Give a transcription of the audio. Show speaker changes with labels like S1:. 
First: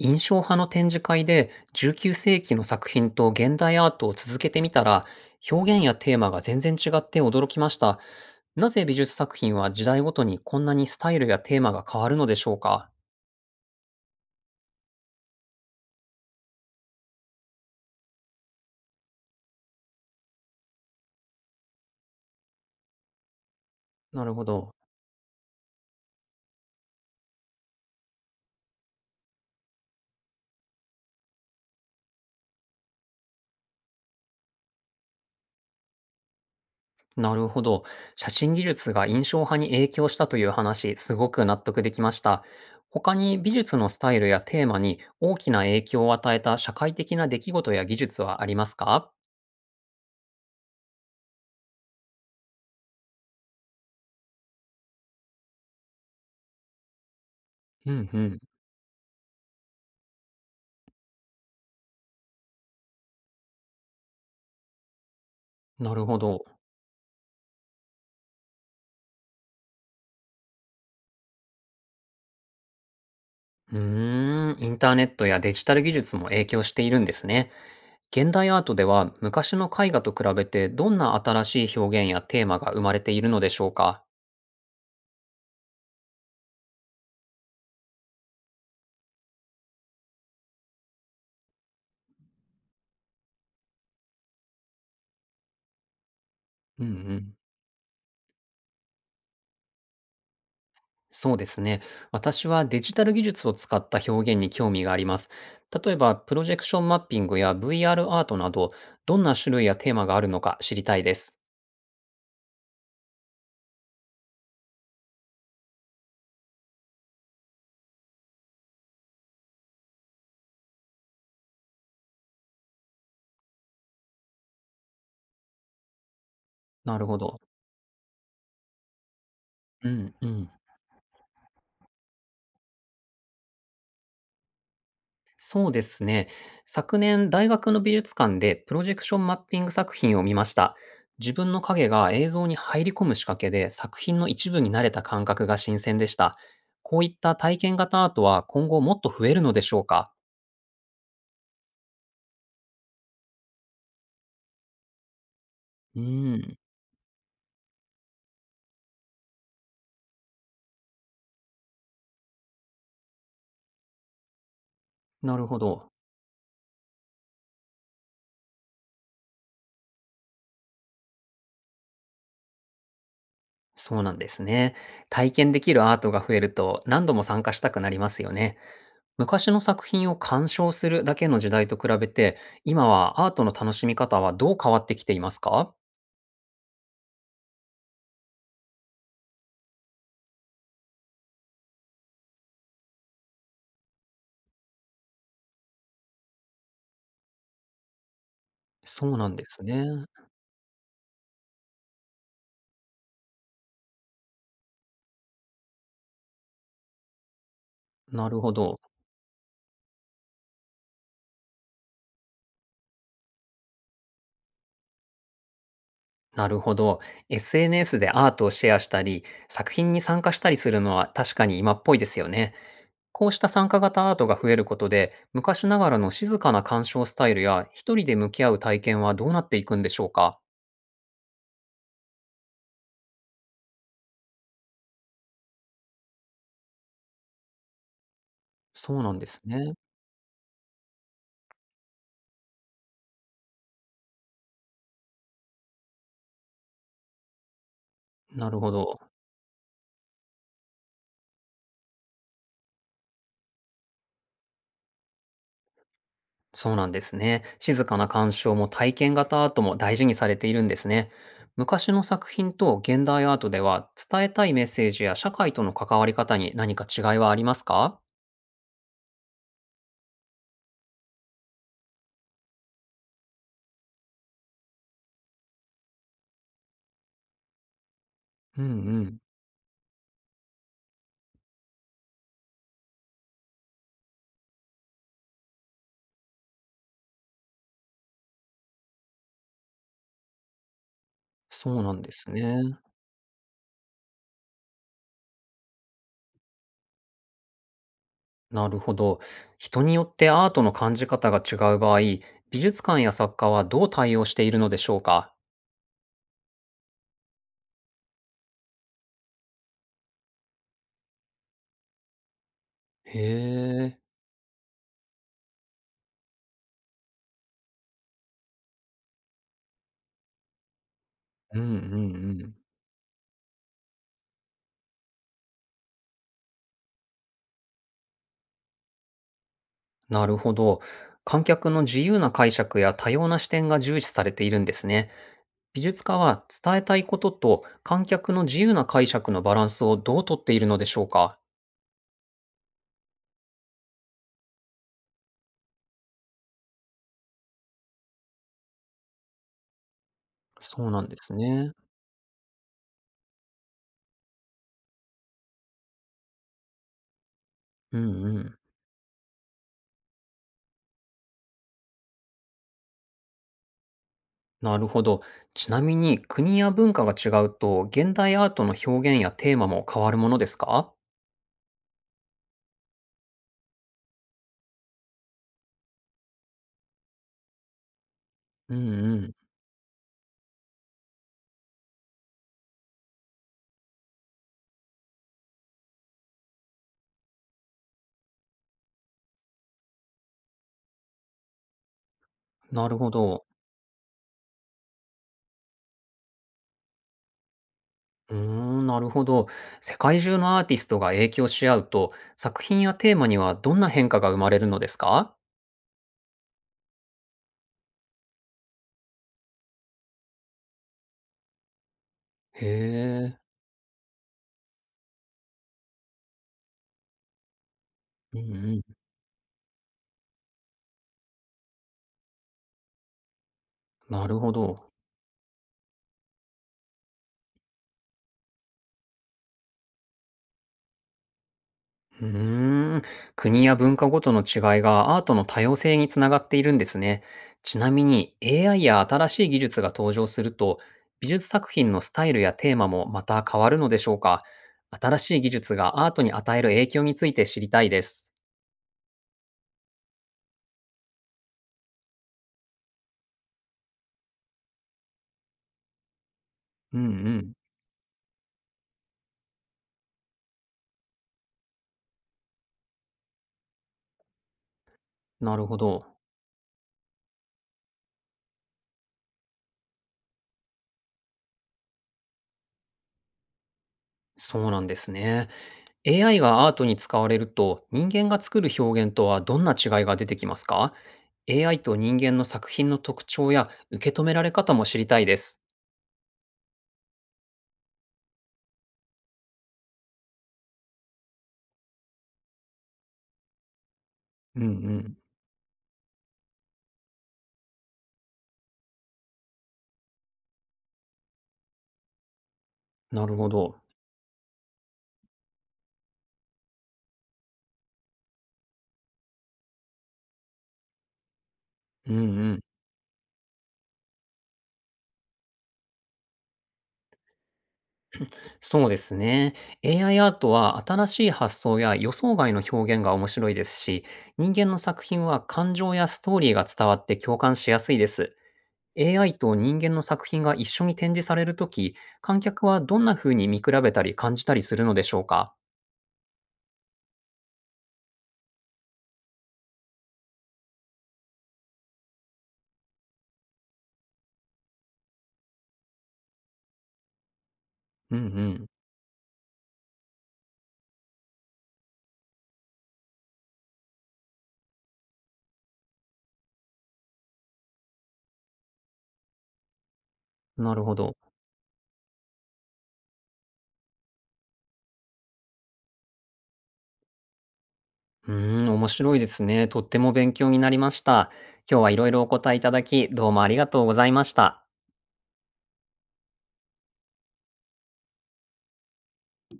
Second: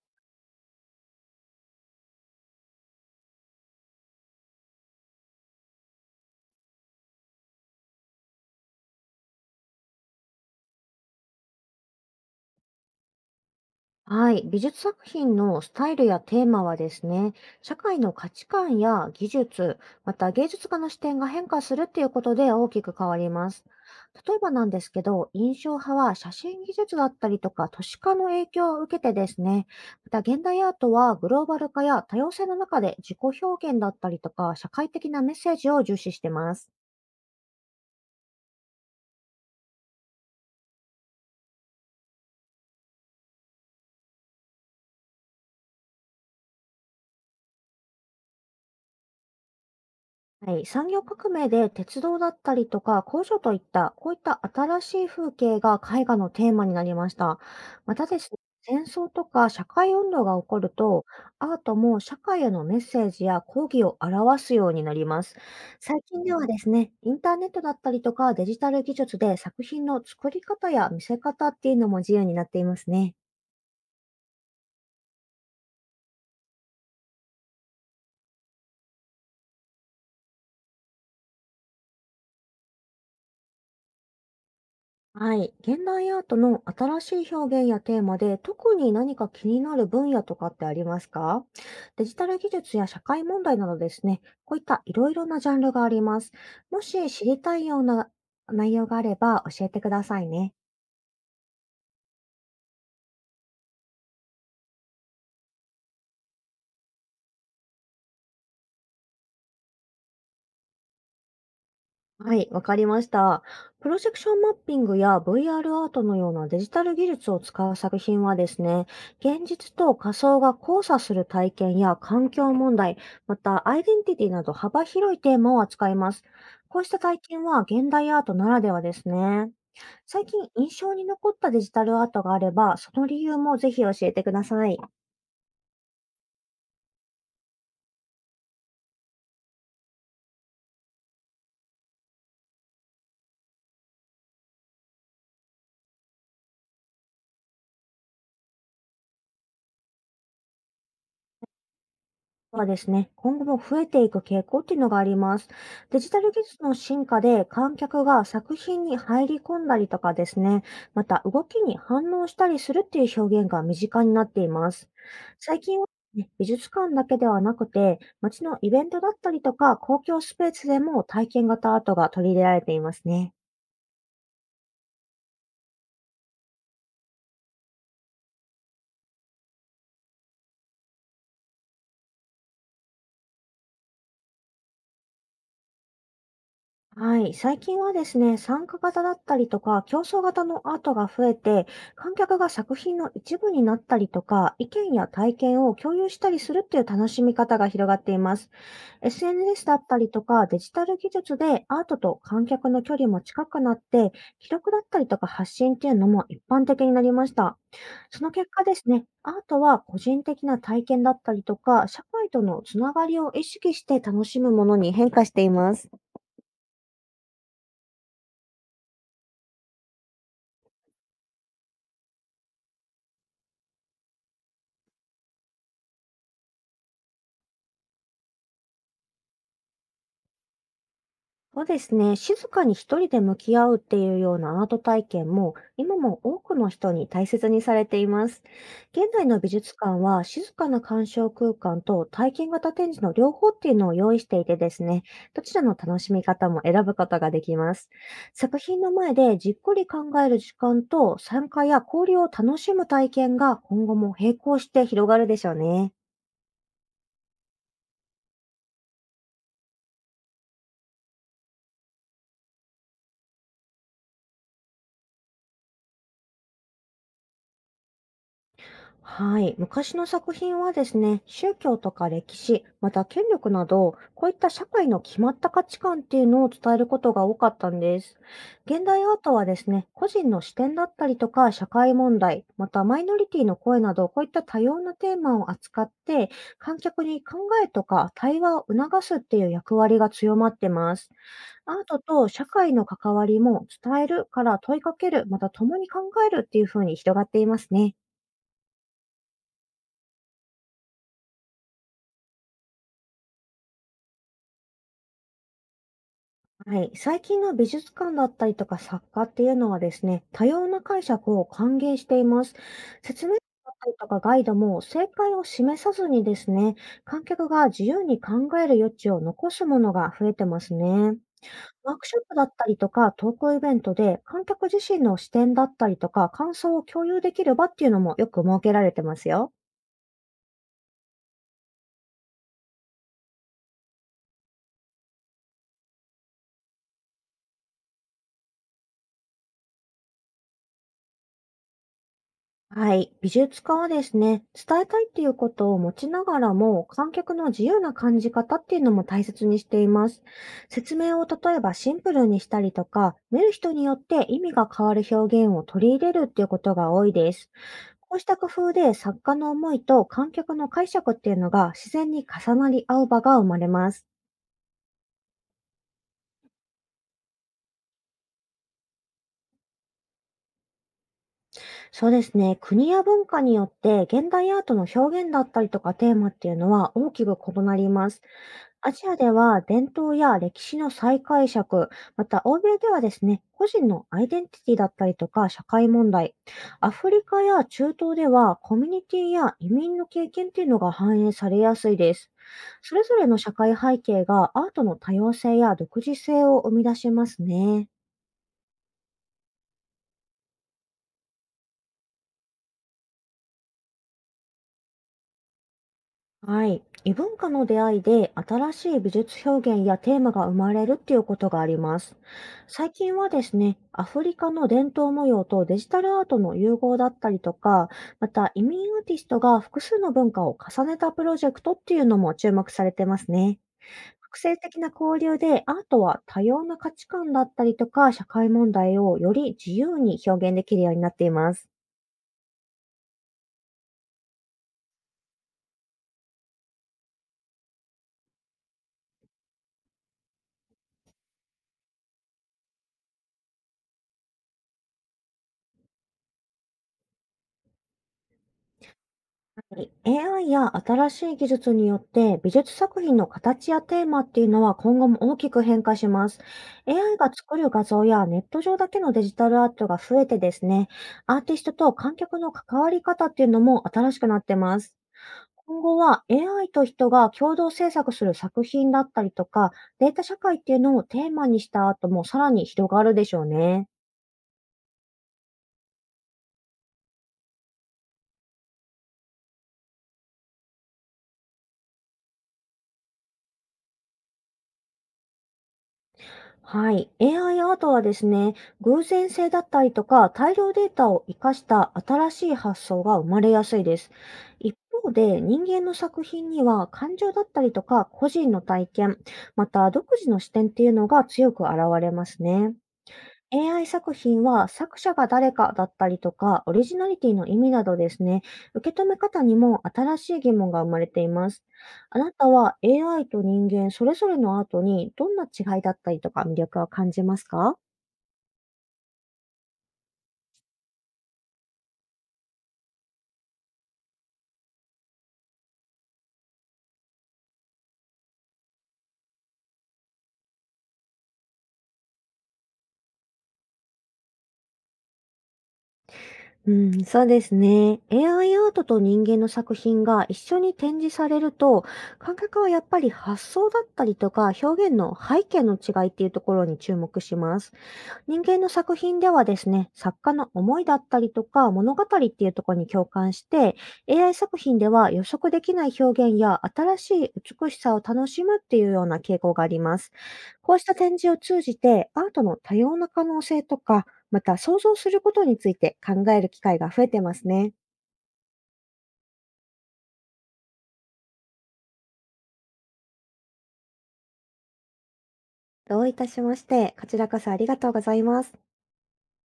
S1: 印象派の展示会で19世紀の作品と現代アートを続けてみたら、表現やテーマが全然違って驚きました。なぜ美術作品は時代ごとにこんなにスタイルやテーマが変わるのでしょうか？
S2: はい。美術作品のスタイルやテーマはですね、社会の価値観や技術、また芸術家の視点が変化するっていうことで大きく変わります。
S1: な
S2: 例
S1: る
S2: え
S1: ほ
S2: ばな
S1: ど。
S2: んですけど、印象派は写真技術だったりとか都市化の影響を受けてですね、また現代アートはグローバル化や多様性の中で自己表現だったりとか社会的なメッセージを重視してます。
S1: なるほど。写真技術が印象派に影響したという話、すごく納得できました。他に美術のスタイルやテーマに大きな影響を与えた社会的な出来事や技術はありますか？
S2: はい、産業革命で鉄道だったりとか工場といったこういった新しい風景が絵画のテーマになりました。
S1: う
S2: また
S1: ん
S2: で
S1: う
S2: すね、
S1: ん。
S2: 戦争とか社会運動が起こると、アートも社会へのメッセージや抗議を表すようになります。
S1: な
S2: 最
S1: るほ
S2: 近で
S1: ど。
S2: はですね、インターネットだったりとかデジタル技術で作品の作り方や見せ方っていうのも自由になっていますね。
S1: インターネットやデジタル技術も影響しているんですね。現代アートでは昔の絵画と比べてどんな新しい表現やテーマが生まれているのでしょうか？
S2: はい。現代アートの新しい表現やテーマで特に何か気になる分野とかってありますか？デジタル技術や社会問題などですね、こういったいろいろなジャンルがあります。も
S1: うんう
S2: し知
S1: ん。
S2: りたいような内容があれば教えてくださいね。
S1: そうですね。私はデジタル技術を使った表現に興味があります。例えば、プロジェクションマッピングや VR アールアートなど、どんな種類やテーマがあるのか知りたいです。
S2: はい、わかりました。プロジェクションマッピングや VR アールアートのようなデジタル技術を使う作品はですね、現実と仮想が交差する体験や環境問題、またアイデンティティなど幅広いテーマを扱います。こうした
S1: なるほ
S2: 体
S1: ど。
S2: 験は現代アートならではですね。
S1: うん
S2: 最
S1: う
S2: 近
S1: ん。
S2: 印象に残ったデジタルアートがあれば、その理由もぜひ教えてください。
S1: そうですね。昨年、大学の美術館でプロジェクションマッピング作品を見ました。自分の影が映像に入り込む仕掛けで作品の一部になれた感覚が新鮮でした。こういった体験型アートは今後もっと増えるのでしょうか？
S2: はですね、今後も増えていく傾向っていうのがあります。デ
S1: う
S2: ジタル
S1: ー
S2: 技
S1: ん、
S2: 術の進化で観客が作品に入り込んだりとかですね、また動きに反応したりするっていう表現が身近になっています。
S1: なるほ
S2: 最近は、
S1: ど。
S2: ね、美術館だけではなくて、街のイベントだったりとか公共スペースでも体験型アートが取り入れられていますね。
S1: そうなんですね。体験できるアートが増えると何度も参加したくなりますよね。昔の作品を鑑賞するだけの時代と比べて、今はアートの楽しみ方はどう変わってきていますか？
S2: はい。最近はですね、参加型だったりとか、競争型のアートが増えて、観客が作品の一部になったりとか、意見や体験を共有したりするっていう楽しみ方が広がっています。
S1: そうなんです
S2: SNS だった
S1: ね。
S2: りとか、デジタル技術でアートと観客の距離も近くなって、記録だったりとか発信っていうのも一般的になりました。そ
S1: な
S2: の
S1: る
S2: 結
S1: ほ
S2: 果で
S1: ど。
S2: すね、アートは個人的な体験だったりとか、社会とのつながりを意識して楽しむものに変化しています。
S1: なるほど。SNS でアートをシェアしたり、作品に参加したりするのは確かに今っぽいですよね。こうした参加型アートが増えることで、昔ながらの静かな鑑賞スタイルや、一人で向き合う体験はどうなっていくんでしょうか？
S2: そうですね。静かに一人で向き合うっていうようなアート体験も、今も多くの人に大切にされています。
S1: そう
S2: 現
S1: なん
S2: 代
S1: で
S2: の
S1: す
S2: 美
S1: ね。
S2: 術館は、静かな鑑賞空間と体験型展示の両方っていうのを用意していてですね、どちらの楽しみ方も選ぶことができます。
S1: な
S2: 作
S1: るほ
S2: 品の
S1: ど。
S2: 前でじっくり考える時間と、参加や交流を楽しむ体験が今後も並行して広がるでしょうね。
S1: そうなんですね。静かな鑑賞も体験型アートも大事にされているんですね。昔の作品と現代アートでは、伝えたいメッセージや社会との関わり方に何か違いはありますか？
S2: はい。昔の作品はですね、宗教とか歴史、また権力など、こういった社会の決まった価値観っていうのを伝えることが多かったんです。
S1: うんう
S2: 現代ア
S1: ん。
S2: ートはですね、個人の視点だったりとか、社会問題、またマイノリティの声など、こういった多様なテーマを扱って、観客に考えとか対話を促すっていう役割が強まってます。
S1: そ
S2: ア
S1: う
S2: ー
S1: な
S2: ト
S1: んで
S2: と
S1: す
S2: 社会
S1: ね。
S2: の関わりも伝えるから問いかける、また共に考えるっていうふうに広がっていますね。
S1: なるほど。人によってアートの感じ方が違う場合、美術館や作家はどう対応しているのでしょうか？
S2: はい、最近の美術館だったりとか作家っていうのはですね、多様な解釈を歓迎しています。
S1: へ
S2: 説明だったり
S1: え。
S2: とかガイドも正解を示さずにですね、観客が自由に考える余地を残すものが増えてますね。
S1: うんうん
S2: ワークショップだ
S1: う
S2: っ
S1: ん。
S2: たりとかトークイベントで観客自身の視点だったりとか感想を共有できる場っていうのもよく設けられてますよ。
S1: なるほど。観客の自由な解釈や多様な視点が重視されているんですね。美術家は伝えたいことと観客の自由な解釈のバランスをどうとっているのでしょうか？
S2: はい。美術家はですね、伝えたいっていうことを持ちながらも、観客の自由な感じ方っていうのも大切にしています。
S1: そう
S2: 説
S1: なんで
S2: 明を
S1: す
S2: 例え
S1: ね。
S2: ばシンプルにしたりとか、見る人によって意味が変わる表現を取り入れるっていうことが多いです。
S1: う
S2: こう
S1: ん
S2: した
S1: う
S2: 工
S1: ん。
S2: 夫で作家の思いと観客の解釈っていうのが自然に重なり合う場が生まれます。
S1: なるほど。ちなみに国や文化が違うと、現代アートの表現やテーマも変わるものですか？
S2: そうですね。国や文化によって現代アートの表現だったりとかテーマっていうのは大きく異なります。
S1: うん
S2: アジア
S1: う
S2: で
S1: ん。
S2: は伝統や歴史の再解釈、また欧米ではですね、個人のアイデンティティだったりとか社会問題、アフリカや中東ではコミュニティや移民の経験っていうのが反映されやすいです。
S1: な
S2: そ
S1: る
S2: れ
S1: ほ
S2: ぞれの
S1: ど。
S2: 社会背景がアートの多様性や独自性を生み出しますね。
S1: うーん、なるほど。世界中のアーティストが影響し合うと、作品やテーマにはどんな変化が生まれるのですか？
S2: はい。異文化の出会いで新しい美術表現やテーマが生まれるっていうことがあります。
S1: へ
S2: 最近は
S1: え。
S2: ですね、アフリカの伝統模様とデジタルアートの融合だったりとか、ま
S1: う
S2: た
S1: ん
S2: 移
S1: う
S2: 民
S1: ん。
S2: アーティストが複数の文化を重ねたプロジェクトっていうのも注目されてますね。
S1: な
S2: 複
S1: るほ
S2: 製的な
S1: ど。
S2: 交流でアートは多様な価値観だったりとか社会問題をより自由に表現できるようになっています。
S1: うーん、国や文化ごとの違いがアートの多様性につながっているんですね。ちなみに AI や新しい技術が登場すると、美術作品のスタイルやテーマもまた変わるのでしょうか？新しい技術がアートに与える影響について知りたいです。
S2: はい、 AI や新しい技術によって美術作品の形やテーマっていうのは今後も大きく変化します。
S1: うん
S2: AI
S1: う
S2: が
S1: ん。
S2: 作る画像やネット上だけのデジタルアートが増えてですね、アーティストと観客の関わり方っていうのも新しくなってます。
S1: なるほ
S2: 今後
S1: ど。
S2: は AI と人が共同制作する作品だったりとか、データ社会っていうのをテーマにしたアートもさらに広がるでしょうね。
S1: そうなんですね。AI がアートに使われると、人間が作る表現とはどんな違いが出てきますか？ AI と人間の作品の特徴や受け止められ方も知りたいです。
S2: はい。AI アイアートはですね、偶然性だったりとか、大量データを活かした新しい発想が生まれやすいです。
S1: うんう
S2: 一方
S1: ん。
S2: で、人間の作品には感情だったりとか、個人の体験、また独自の視点っていうのが強く現れますね。
S1: なるほど。
S2: AI 作品は作者が誰かだったりとか、オリジナリティの意味などですね、受け止め方にも新しい疑問が生まれています。
S1: う
S2: あ
S1: ん
S2: なた
S1: うん。
S2: は AI と人間それぞれのアートにどんな違いだったりとか魅力を感じますか？
S1: そうですね。AI アイアートは新しい発想や予想外の表現が面白いですし、人間の作品は感情やストーリーが伝わって共感しやすいです。AI と人間の作品が一緒に展示されるとき、観客はどんな風に見比べたり感じたりするのでしょうか？
S2: うん、そうですね。AI アイアートと人間の作品が一緒に展示されると、観客はやっぱり発想だったりとか表現の背景の違いっていうところに注目します。
S1: うん
S2: 人
S1: う
S2: 間
S1: ん。
S2: の作品ではですね、作家の思いだったりとか物語っていうところに共感して、AI 作品では予測できない表現や新しい美しさを楽しむっていうような傾向があります。こ
S1: な
S2: うし
S1: る
S2: た
S1: ほど。
S2: 展示を通じてアートの多様な可能性とか、また想像することについて考える機会が増えてますね。
S1: 面白いですね。とっても勉強になりました。今日はいろいろお答えいただき、どうもありがとうございました。
S2: どういたしまして、こちらこそありがとうございます。